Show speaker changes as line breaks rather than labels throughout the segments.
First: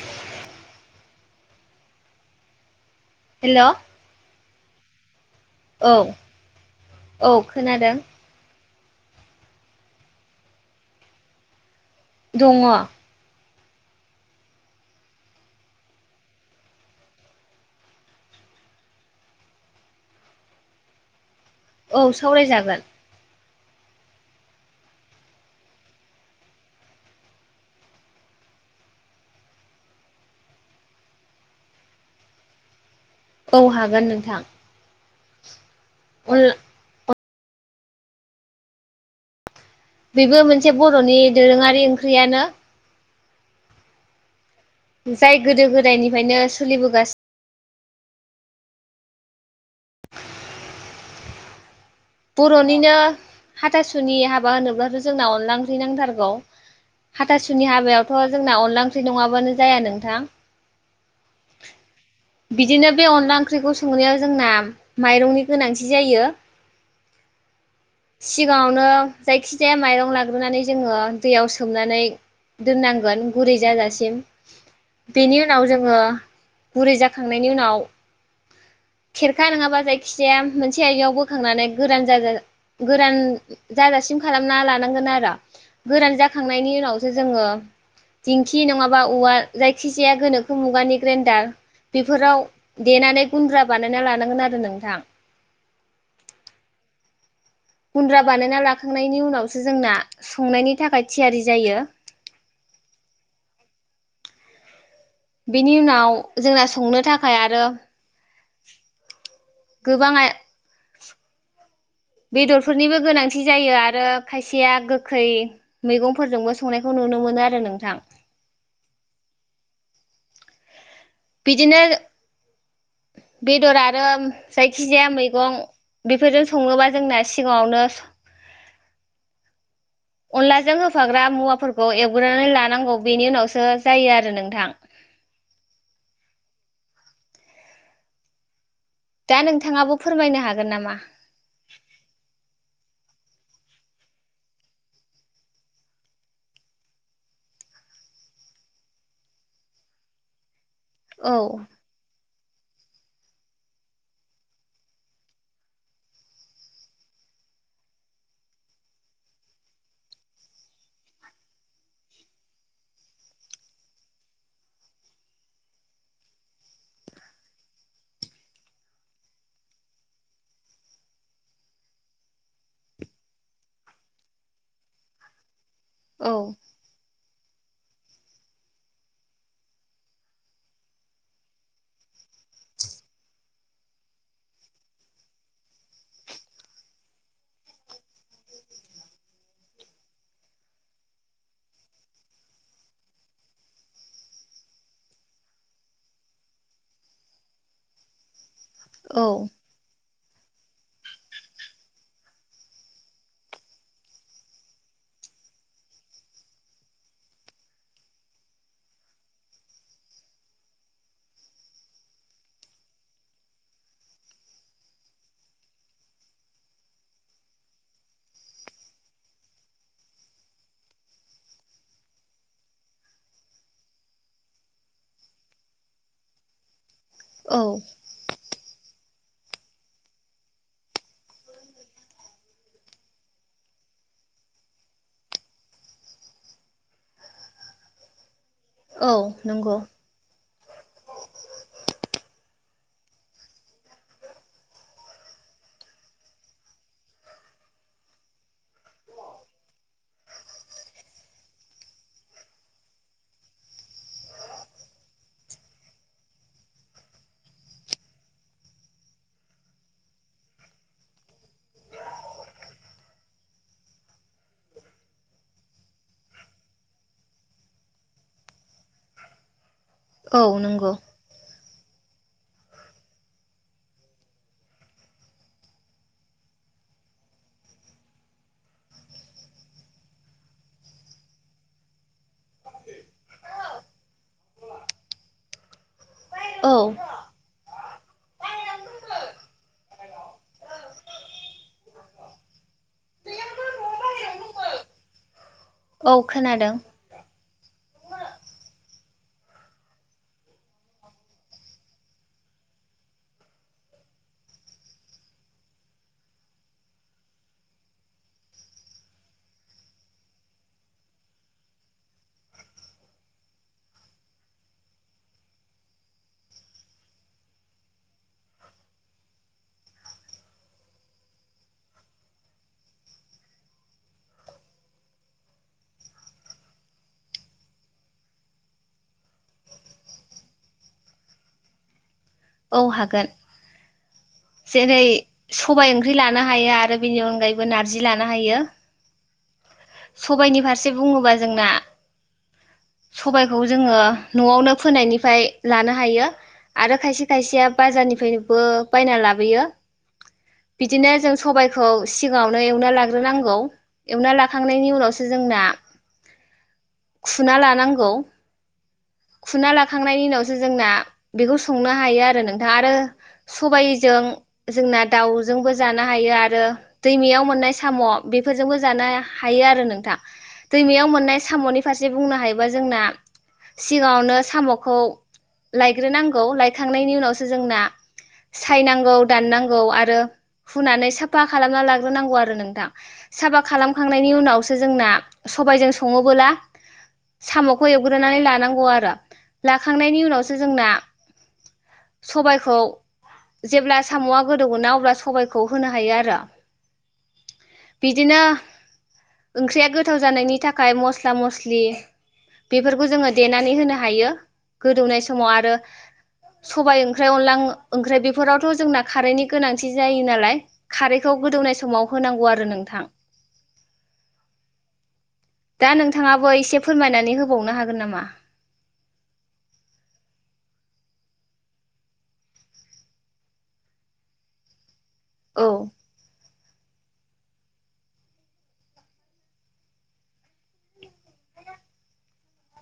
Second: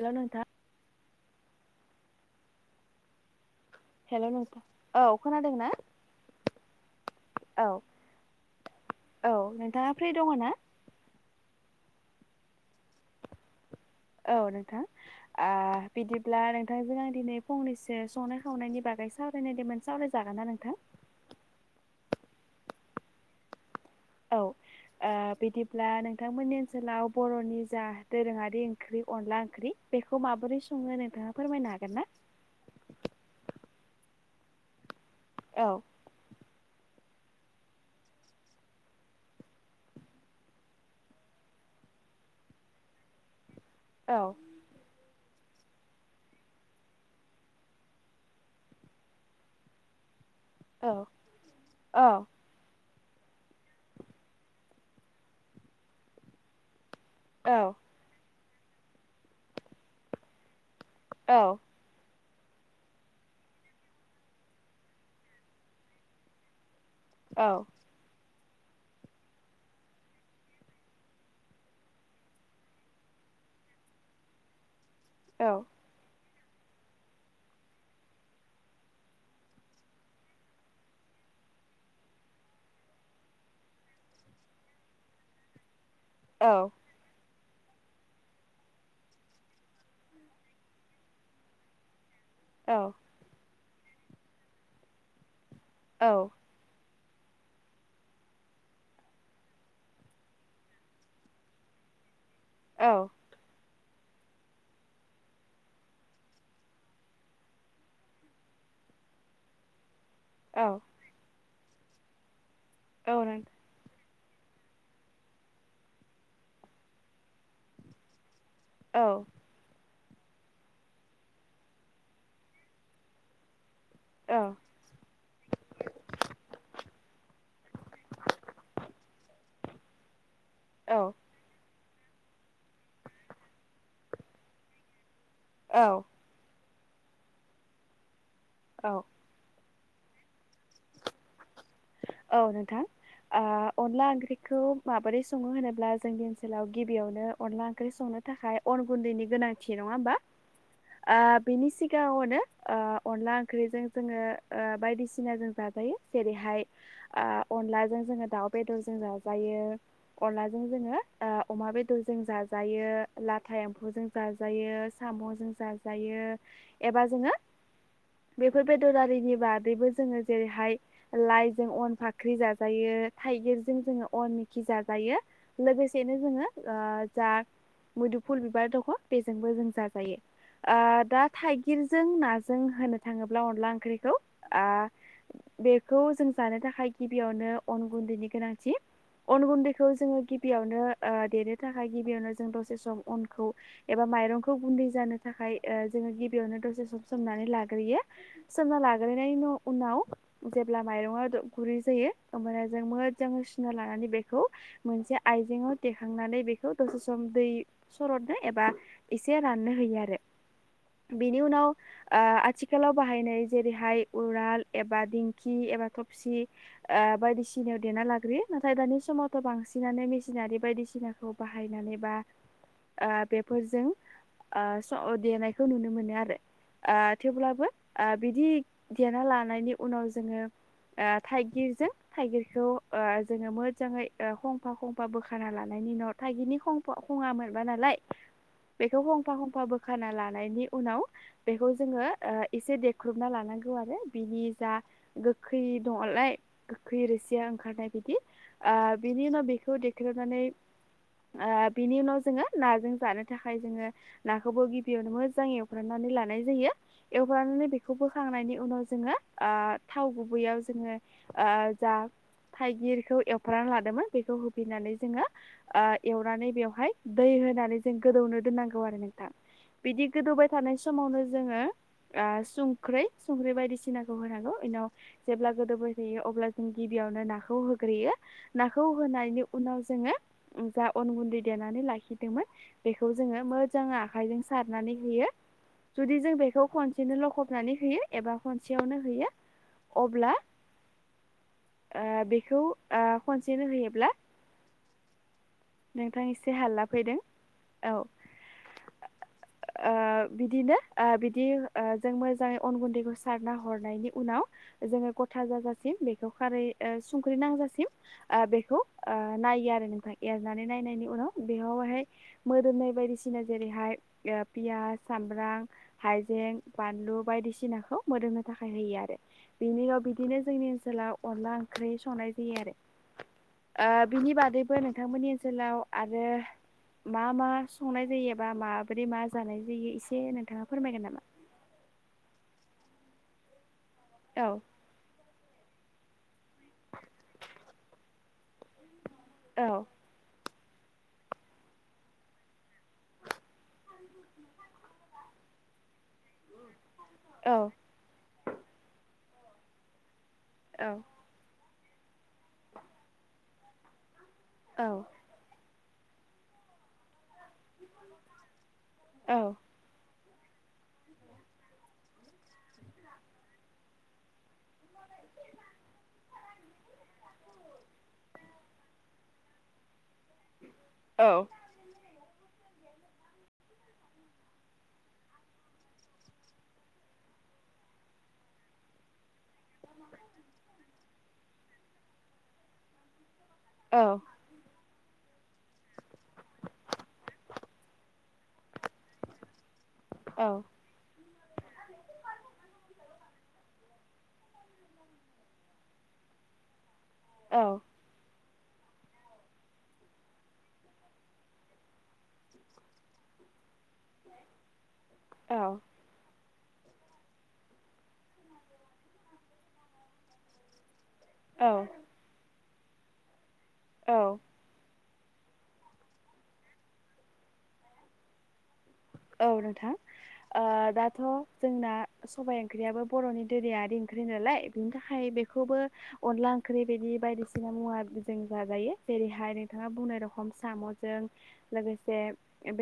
हेल नोंथा।
हेल'
हेल' नोंथां औ खोनादों ना
औ औ खोनादों।
औ नोंथाङा फ्रि दङ ना?
दङ'
औ नोंथां बिदिब्ला नोंथांजों आं दिनै फंनैसो संनाय खावनायनि बागै ओमफ्राय सावरायनाय देमोन सावरायजागोन ना नोंथां?
औ सावरायजागोन।
औ। ओ बिदिब्ला नोंथांमोननि ओनसोलाव बर'नि जा दोरोङारि ओंख्रि अनला ओंख्रि बेखौ माबोरै सङो नोंथाङा फोरमायनो हागोन ना
औ हागोन नोंथां
औ।
अनला बेबो मोनसे बर'नि दोरोङारि ओंख्रियानो।
औ।
जाय गोदो गोदायनिफ्रायनो सोलिबोगासिनो।
औ। औ
बर'निनो हाथासुनि हाबा होनोब्लाथ' जोंना अनला ओंख्रि नांथारगौ हाथासुनि
औ
हाबायावथ' जोंना अनला ओंख्रि नङाबानो जाया नोंथां
औ।
बिदिनो बे अनला ओंख्रिखौ संनायाव जोंना माइरंनि गोनांथि जायो
औ
सिगाङावनो जायखिजाया माइरं लाग्रोनानै जोङो दैयाव सोमनानै दोननांगोन गुरै जाजासिम बेनि
औ
उनाव जोङो गुरै जा खांनायनि उनाव
[inaudible]
खेरखा नङाबा जायखिजाया मोनसे आय बोखांनानै गोरान गोरान जाजासि खालामना लानांगोन आरो गोरान
औ
जाखांनायनि उनावसो जोङो दिंखि नङाबा औवा जायखि जाया गोनोखो मुगानि ग्रेन्डार बेफोराव
औ
देनानै गुन्द्रा बानायना लानांगोन आरो नोंथां
औ
गुन्द्रा बानायना लाखांनायनि उनावसो जोंना संनायनि थाखाय थियारि जायो
औ।
बेनि उनाव जोंना संनो थाखाय आरो। गोबाङा
औ
बेदरफोरनिबो
नों
गोनांथि जायो आरो। खायसेया गोखै मैगंफोरजोंबो संनायखौ नुनो मोनो आरो नोंथां
औ
बिदिनो बेदरा ओम
औ
जायखि जाया मैगं बेफोरजों सङोबा जोंना सिगाङावनो
[inaudible]
अनलाजों
औ
होफाग्रा मुवाफोरखौ खौ एवग्रोनानै लानांगौ बेनि उनावसो जायो आरो नोंथां
औ औ।
दा नोंथाङाबो फोरमायनो हागोन नामा?
औ नोंथां अनला ओंख्रिखौ माबोरै सङो होनोब्ला जोंनि ओनसोलाव गिबियावनो अनला ओंख्रि संनो थाखाय अन गुन्दैनि गोनांथि नङा होमबा ओ
औ
बिनि सिगाङावनो ओ अनला ओंख्रिजों जोङो बायदिसिना जों जाजायो जेरैहाय ओ अनलाजों जोङो दाउ बेदरजों जाजायो अनलाजों जोङो अमा अमा बेदरजों जाजायो लाथा एम्फौजों जाजायो साम'जों जाजायो एबा जोङो बेफोर बेदरारिनि बादैबो जोङो जेरैहाय लाइ जों अन फाख्रि जाजायो थाइगिरजों जोङो अन मैखि जाजायो लोगोसेनो
औ
जोङो जा मुदुफुल बिबार दङ बेजोंबो जों जाजायो आ दा थाइगिरजों नाजों होननो थाङोब्ला अनला ओंख्रिखौ बेखौ जों जानो थाखाय गिबियावनो अन गुन्दैनि गोनांथि अन गुन्दैखौ जोङो गिबियावनो देनो थाखाय गिबियावनो जों दसे सम अनखौ एबा माइरंखौ गुन्दै जानो थाखाय जोङो गिबियावनो दसे सम सोमनानै लाग्रोयो सोमना
औ
लाग्रोननायनि उनाव जेब्ला माइरंआ गुरै जायो होमबानिया जों मोजाङै सुना लानानै बेखौ मोनसे आइजेंआव दिखांनानै नै बेखौ दसे सम दै सरदनो एबा एसे राननो होयो आरो बेनि उनाव ओ आथिखालाव बाहायनाय जेरैहाय उराल एबा दिंखि एबा सि ओ बायदिसिनायाव देना लाग्रोयो नाथाय दानि समावथ' बांसिनानो मेसिनारि बायदिसिना बाहायनानै बा ओ बेफोरजों ओ स देनायखौ नुनो मोनो आरो ओ
औ
थेवब्लाबो ओ बिदि देना लानायनि उनाव जोङो ओ थाइगिरजों थाइगिरखौ ओ जोङो मोजाङै ओ खंफा खंफा बोखाना लानायनि थाइगिरनि खङा मोनबा नालाय बेखौ
औ
खंफा खंफा
नंगौ
बोखाना लानायनि उनाव बेखौ जोङो एसे देख्रुबना लानांगौ आरो बिनि जा गो गोखै दङनालाय गोखै रोसिया ओंखारनाय बायदि ओ बिनि उनाव बेखौ देख्रेबनानै ओ बिनि उनाव जोङो नाजों जानो थाखाय जोङो नाखौबो गिबियावनो मोजाङै एवफ्राननानै लानाय जायो एवफ्राननानै बिखौ बोखांनानि उनाव जोङो ओ थाव गुबैयाव जोङो ओ जा थाइगिरखौ एवफ्रानना लादोंमोन बेखौ होफैननानै जोङो एवनानै बेवहाय दै होनानै जों गोदौनो दोननांगौ आरो नोंथां बिदि
औ
गोदौबाय थानाय
नंगौ
समावनो जोङो ओ संख्रै संख्रै बायदिसिनाखौ होनांगौ बेनाव जेब्ला गोदोबोाय थायो अब्ला जों गिबियावनो नाखौ होग्रोयो नाखौ होनायनि उनाव जों जा अन गुन्दै देनानै लाखिदोंमोन बेखौ जोङो मोजांङै आखायजों सारनानै होयो जुदि जों बेखौ
औ
खनसेनो लखबनानै होयो एबा खनसेयावनो होयो अब्ला ओ बेखौ ओ खनसेनो होयोब्ला
औ
नोंथां एसे
खोनादों
हालला फैदों औ ओ ओ बिदिनो ओ बिदि ओ जों मोजाङै अन गुन्दैखौ सारना हरनायनि उनाव जोङो गथा जाजासिम बेखौ खारै ओ संख्रि नांजासिम ओ बेखौ ओ नाया एरनानै नायनायनि उनाव बेयावहाय मोदोमनाय बायदिसिना जेरैहाय ओ पिया सामब्रां हाइजें बानलु बायदिसिनाखौ मोदोमनो थाखाय होयो आरो। बिनिया बिदिनो जोंनि ओनसोलाव अनला ओंख्रि संनाय जायो आरो। ओ बिनि बादैबो नोंथांमोननि ओनसोलाव आरो मा मा संनाय जायोबा माबोरै मा जानाय जायो एसे नोंथाङा फोरमायगोन नामा? [inaudible]
औ हागोन।
औ
जेरै सबाय ओंख्रि लानो हायो आरो बेनि अनगायैबो नारजि लानो हायो।
औ
सबायनि फारसे बुङोबा जोंना सबायखौ जोङो न'आवनो फोनायनिफ्राय लानो हायो। आरो खायसे
औ
खायसेया बाजारनिफ्रायनोबो बायना लाबोयो।
औ
बिदिनो जों सबाय खौ सिगाङावनो एवना लाग्रोनांगौ। एवना
औ
लाखांनायनि उनावसो जोंना खुना लानांगौ
औ
खुना लाखांनायनि उनाव जोंना बेखौ संनो हायो आरो नोंथा आरो सबायजों जोंना दाउजोंबो जानो हायो आरो दैमायाव मोननाय साम' बेफोरजोंबो जानो हायो आरो नोंथां। दैमायाव मोननाय
औ
साम'नि फार से बुंनो हायोबा जोंना सिगाङावनो साम'खौ लायग्रोनांगौ लायखांनायनि उनावसो जोंना सायनांगौ दाननांगौ आरो हुनानै साफा खालामना लाग्रोनांगौ आरो नोंथां। साफा
औ
खालामखांनायनि उनाव सो जोंना सबायजों सङोबोला साम'खौ एवग्रोनानै लानांगौ आरो। लाखांनायनि उनावसो
औ
जोंना
[inaudible]
सबायखौ जेब्ला साम'आ गोदौ गोना अब्ला सबायखौ होनो हायो आरो। बिदिनो ओंख्रिया गोथाव जानायनि थाखाय मस्ला मस्लि बेफोरखौ जोङो देनानै होनो हायो गोदौनाय समाव आरो सबाय ओंख्रि अनला ओं-ओंख्रि बेफोरावथ' जोंना खारैनि गोनांथि जायो नालाय खारैखौ
औ
गोदौनाय समाव होनांगौ आरो नोंथां।
औ।
दा नोंथाङाबो एसे फोरमायनानै होबावनो हागोन नामा?
औ नोंथां। ओ दाथ' जोंना सबाय ओंख्रियाबो बर'नि दिरियारि ओंख्रि नालाय बिनि था खाय
औ
बेखौबो अनला ओंख्रि बिदि बायदिसिना मुवा जों जाजायो जेरैहाय नोंथाङा बुंनाय रखम साम'जों, लोगोसे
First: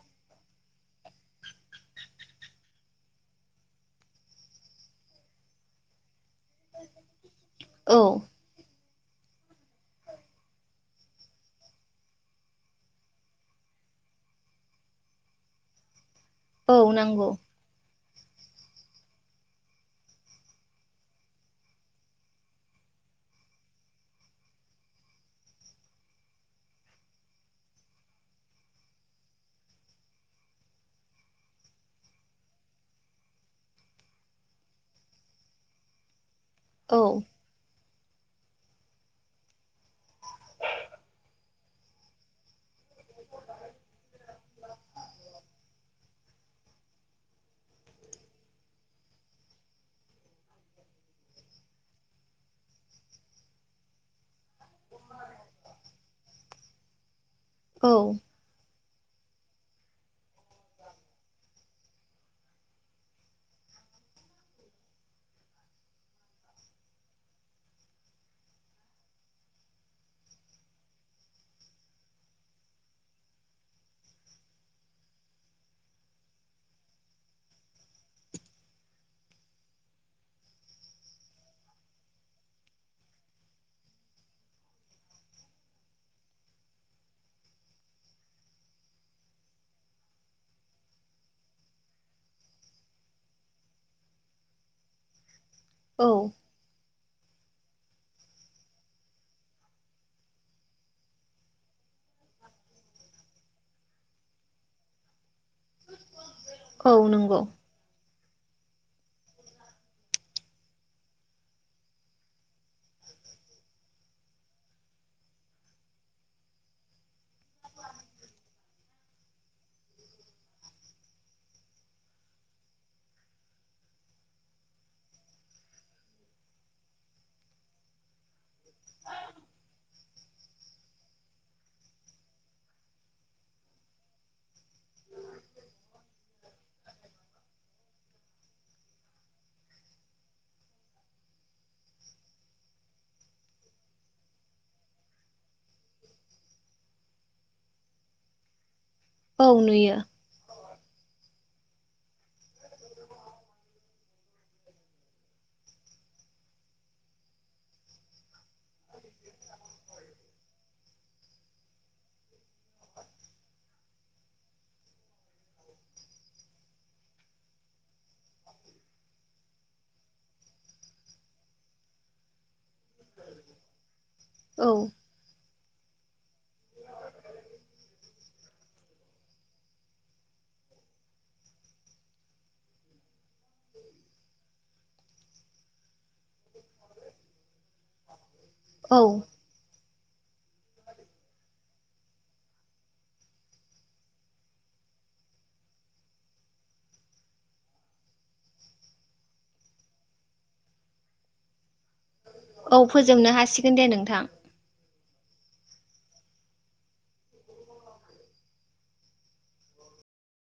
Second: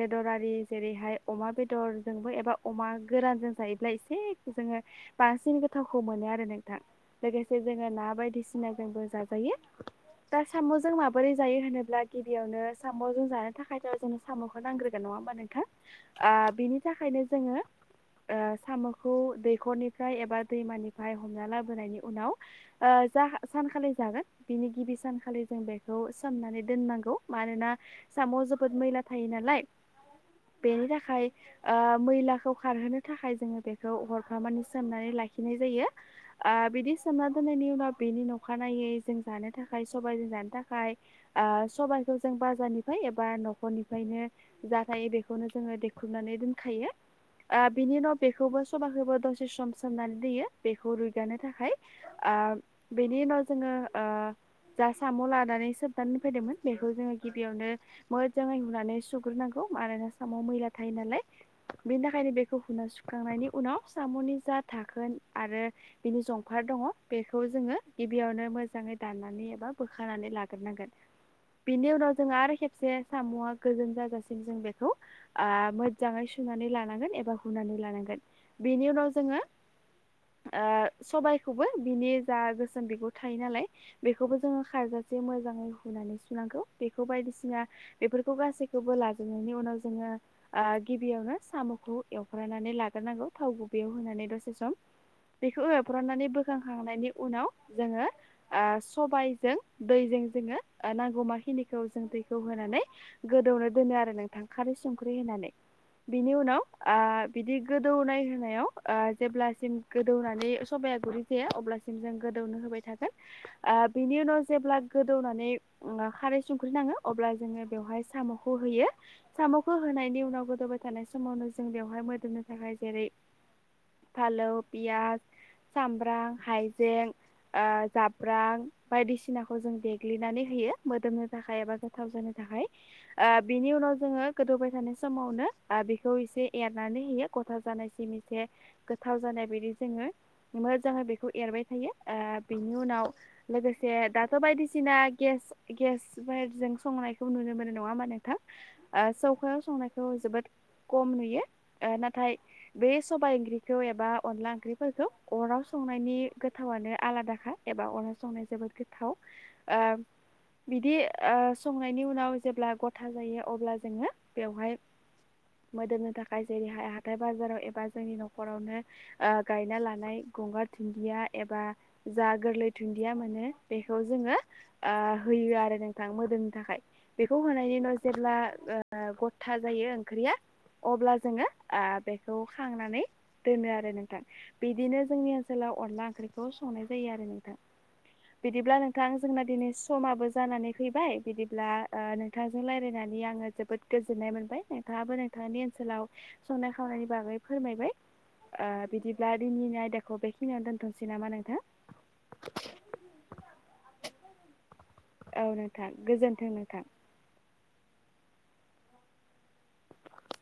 बेदरारि जेरैहाय अमा बेदरजोंबो एबा अमा गोरानजों जायोब्ला एसे जोङो बांसिन गोथावखौ मोनो आ रो नोंथां लोगोसे जोङो
औ
ना बायदिसिना जोंबो जाजायो। दा साम'जों माबोरै जायो होनोब्ला गिबियावनो साम'जों जानो थाखायथ' जोंनो साम'खौ नांग्रोन नङा होमबा नोंथां ओ
औ
बिनि थाखायनो
नंगौ
जोङो ओ साम'खौ दैखरनिफ्राय एबा दैमानिफ्राय हमना लाबोनायनि उनाव ओ जा सानखालि जागोन बिनि गिबि सानखालि जों बेखौ सोमनानै दोननांगौ मानोना साम'आव जोबोद मैला थायो नालाय बेनि था खाय ओ मैलाखौ खारहोनो थाखाय जोङो बेखौ हरफा मानि सोमनानै लाखिनाय जायो। आ बिदि
औ
सोमना दोननायनि उनाव बेनि नखानायै जों जानो थाखाय सबाइ जों जानो थाखाय ओ सबाइखौ जों बाजारनि फाय एबा न'खरनिफ्रायनो जा थायो बेखौनो जोङो देख्रुबनानै दोनखायो। ओ बिनि उनाव बेखौबो सबाखौबो दसे सम सोमनानै दयो बेखौ रुइगानो थाखाय आं बेनि उनाव जोङो ओ जा साम' लानानै सोबनानै फैदोंमोन बेखौ जोङो गिबियावनो
औ
मोजाङै रुनानै सुग्रोनांगौ मानोना सामाव मैला थायो नालाय बेनि थाखायनो बेखौ हुना सुखांनायनि उनाव सामनि जा थाखोन आरो बेनि जंफार रं दङ बेखौ जोङो गिबियावनो मोजाङै दाननानै एबा बोखानानै लाग्रोनांगोन बेनि उनाव जोंङो आरो खेबसे सामआ गोजोन जाजासिम जों बेखौ आ मोजाङै सुनानै लानांगोन एबा हुनानै लानांगोन बेनि उनाव जोङो ओ सबायाइखौबो बिनि जा गोसोम बिगुर थायो नालाय बेखौबो जोङो खारजोब जासे मोजाङै हुनानै सुनांगौ बेखौ बायदिसिना बेफोरखौ गासैखौबो लाजोबनायनि उनाव जोङो ओ गिबियावनो सामखौ एवफ्र्रानानै लाग्रोनांगौ थाव गुबयाव होनानै दसे सम बेखौ
औ
एवफ्रानानै बोखांखांनायनि उनाव जोङो ओ सबायजों दैजों जोङो नांगौमाखिनिखौ जों दैखौ होनानै गोदौनो दोनो आरो नोंथां खालि ख्रुइ होनानै बिनि उनाव
औ
आ
नंगौ
बिदि गोदौनाय नायाव आ जेब्लासिम गोदौनानै सबाया गुरै जाया अब्लासिम जों गोदौनो होबाय थागोन आ बिनि उनाव जेब्ला गोदौनानै खारै संख्रि नाङो अब्ला जोङो बेवहाय साम' खौ होयो साम' खो होनायनि उनाव गोदौबाय थानाय समावनो जों बेवहाय मोदोमनो थाखाय जेरै फालौ पियास सामब्रां हाइजें ओ जाब्रां बायदिसिनाखौ जों देग्लिनानै होयो मोदोमनो थाखाय एबा गोथाव जानो थाखाय ओ बिनि उनाव जोङो गोदौबाय थानाय समावनो आ बेखौ इसे एरनानै होयो गथा जानायसिम इसे गोथाव जान जायबायदि जोङो मोजाङै बेखौ एरबाय थायो ओ बिनि उनाव लोगोसे दाथ' बायदिसिना गेस-गेसफोरजों संनायखौ नुनो मोनो नङा होमा नोंथां ओ
औ
सौखायाव
नुयो
संनायखौ जोबोद खम नुयो ओ नाथाय बे सबाय ओंख्रिखौ एबा अनला ओंख्रिफोरखौ अराव संनायनि गो थावानो आलादाखा एबा अराव संनाया जोबोद गोथाव आ बिदि ओ संनायनि उनाव जेब्ला गथा जायो अब्ला जोङो बेवहाय मोदोमनो थाखाय जेरैहाय हाथाय बाजाराव एबा जोंनि न'खरावनो ओ गायना लानाय गंगार धुन्दिया एबा जा गोरलै धुन्दिया मोनो बे खौ जोङो
औ
आ होयो आरो नोंथां मोदोमनो थाखाय बेखौ होनायनि उनाव जेब्ला ओ गथा जायो ओंख्रिया अब्ला जोङो आ बेखौ खांनानै दोनो आरो नोंथां बिदिनो जोंनि ओनसोलाव अनला ओंख्रिखौ संनाय जायो आरो नोंथां बिदिब्ला
औ
नोंथां जोंना दिनैस समाबो जानानै फैबाय बिदिब्ला ओ नोंथांजों लायरायनानै आङो जोबोद गोजोननाय मोनबाय नोंथाङाबो नोंथांनि ओनसोलाव संनाय खावनायनि बागै फोरमायबाय ओ बिदिब्ला दिनैनि आयदाखौ बेखिनियावनो दोन्थ'नोसै नामा नोंथां
औ फोजोबनो हासिगोन दे नोंथां
औ नोंथां गोजोन्थों नोंथां